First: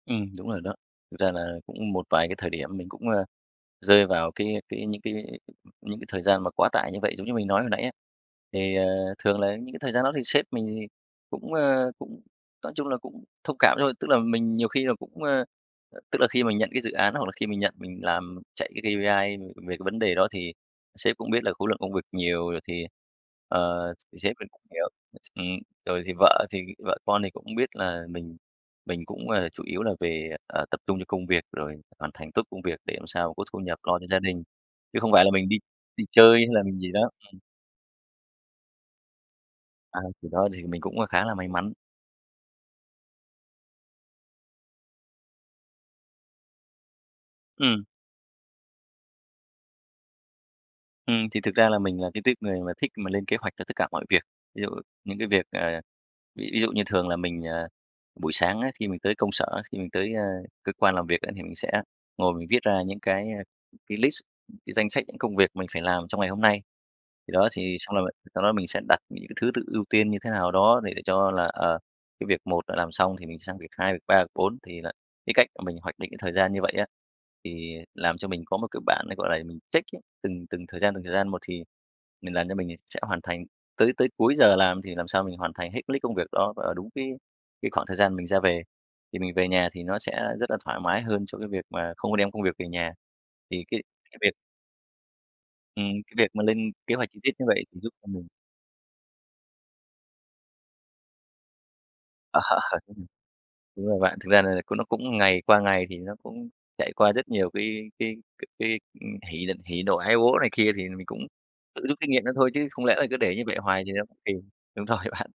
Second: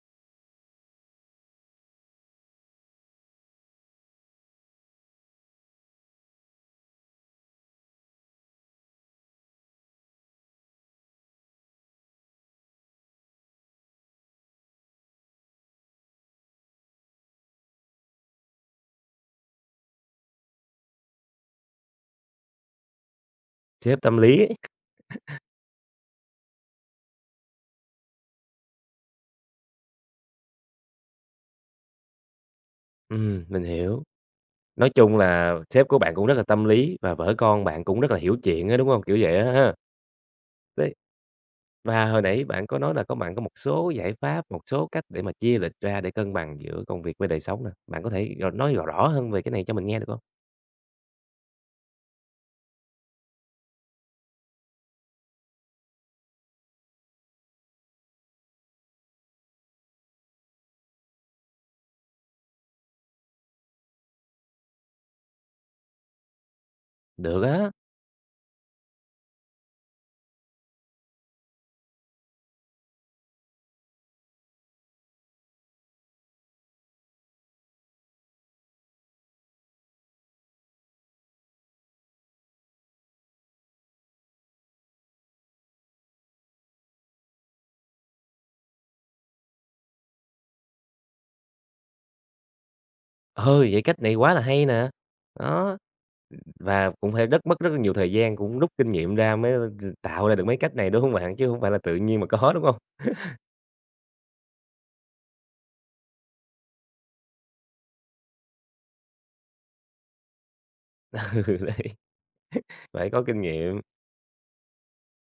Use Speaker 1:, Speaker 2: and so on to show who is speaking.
Speaker 1: Ừm, đúng rồi đó. Thực ra là cũng một vài cái thời điểm mình cũng, ơ, rơi vào cái cái những cái những cái thời gian mà quá tải như vậy giống như mình nói hồi nãy á. Thì, ờ, thường là những cái thời gian đó thì sếp mình thì cũng, ơ, cũng, nói chung là, cũng thông cảm thôi, tức là mình nhiều khi là cũng, ơ tức là khi mình nhận cái dự án hoặc là khi mình nhận mình làm chạy cái KPI về cái vấn đề đó thì sếp cũng biết là khối lượng công việc nhiều rồi thì, ờ,
Speaker 2: Sếp tâm
Speaker 1: thì sếp
Speaker 2: lý
Speaker 1: mình
Speaker 2: ấy.
Speaker 1: cũng hiểu. Ừm, rồi thì vợ thì vợ con thì cũng biết là mình mình cũng, ờ, chủ yếu là về, ờ, tập trung cho công việc rồi hoàn thành tốt công việc để sao mà có
Speaker 2: Ừm,
Speaker 1: thu
Speaker 2: mình
Speaker 1: nhập lo
Speaker 2: hiểu,
Speaker 1: cho gia đình,
Speaker 2: nói
Speaker 1: chứ không
Speaker 2: chung
Speaker 1: phải là mình đi
Speaker 2: là sếp của
Speaker 1: đi
Speaker 2: bạn cũng rất
Speaker 1: chơi
Speaker 2: là
Speaker 1: hay là
Speaker 2: tâm
Speaker 1: mình gì
Speaker 2: lý
Speaker 1: đó.
Speaker 2: và vợ
Speaker 1: Ừm.
Speaker 2: con bạn cũng rất là hiểu chuyện ấy, đúng hông, kiểu vậy á h ha.
Speaker 1: À, thì đó thì mình
Speaker 2: Đấy,
Speaker 1: cũng, ờ, khá là may mắn.
Speaker 2: và hồi nãy bạn có nói là có bạn có một số giải pháp, một số cách để mà chia lịch ra để cân bằng giữa công việc với đời sống nè,
Speaker 1: Ừm.
Speaker 2: bạn có thể, ờ, nói r rõ hơn về cái này cho mình nghe được hông?
Speaker 1: Ừm, thì thực ra là mình là cái tuýp người mà thích mà lên kế hoạch cho tất cả mọi việc. Ví dụ những cái việc, ờ ví dụ như thường là mình, ờ, buổi sáng á, khi mình tới công sở á, khi mình tới, a, cơ quan làm việc á thì mình sẽ ngồi mình viết ra những cái, a, cái list, cái danh sách những công việc mình phải làm trong ngày hôm nay. Thì
Speaker 2: Được
Speaker 1: đó
Speaker 2: á.
Speaker 1: thì xong là sau đó mình sẽ đặt những thứ tự ưu tiên như thế nào đó để cho là, ờ, cái việc 1 đã làm xong thì mình sang việc 2, việc 3, việc 4 thì là cái cách mình hoạch định thời gian như vậy á, thì làm cho mình có một cái bản ấy, gọi là, mình check ấy, từng từng thời gian, từng thời gian một thì mình làm cho mình sẽ hoàn thành tới tới cuối giờ làm thì làm sao mình hoàn thành hết cái list công việc đó vào đúng cái cái khoảng thời gian mình ra về. Thì mình về nhà thì nó sẽ rất là thoải mái hơn cho cái việc mà không có đem công việc về nhà.
Speaker 2: Ơ,
Speaker 1: Thì cái
Speaker 2: vậy cách này
Speaker 1: cái việc
Speaker 2: quá là hay nè, đó, ừm,
Speaker 1: Ừm, cái việc mà lên
Speaker 2: và
Speaker 1: kế hoạch
Speaker 2: cũng
Speaker 1: chi
Speaker 2: phải
Speaker 1: tiết như
Speaker 2: rất mất
Speaker 1: vậy
Speaker 2: rất là
Speaker 1: thì giúp
Speaker 2: nhiều
Speaker 1: cho
Speaker 2: thời
Speaker 1: mình
Speaker 2: gian cũng rút kinh nghiệm ra mới g tạo ra được mấy cách này, đúng hông bạn? Chứ hông phải là tự nhiên mà
Speaker 1: Ờ,
Speaker 2: có, đúng hông?
Speaker 1: ừm, đúng rồi bạn. Thực ra là c nó cũng ngày qua ngày thì nó cũng trải qua rất nhiều cái cái cái hỉ đ hỉ nộ ái ố này kia thì mình
Speaker 2: Ừ,
Speaker 1: cũng
Speaker 2: đấy,
Speaker 1: tự rút kinh nghiệm ra thôi chứ không lẽ là
Speaker 2: phải
Speaker 1: cứ
Speaker 2: có
Speaker 1: để
Speaker 2: kinh
Speaker 1: như vậy hoài
Speaker 2: nghiệm.
Speaker 1: thì nó cũng kỳ. Đúng rồi bạn.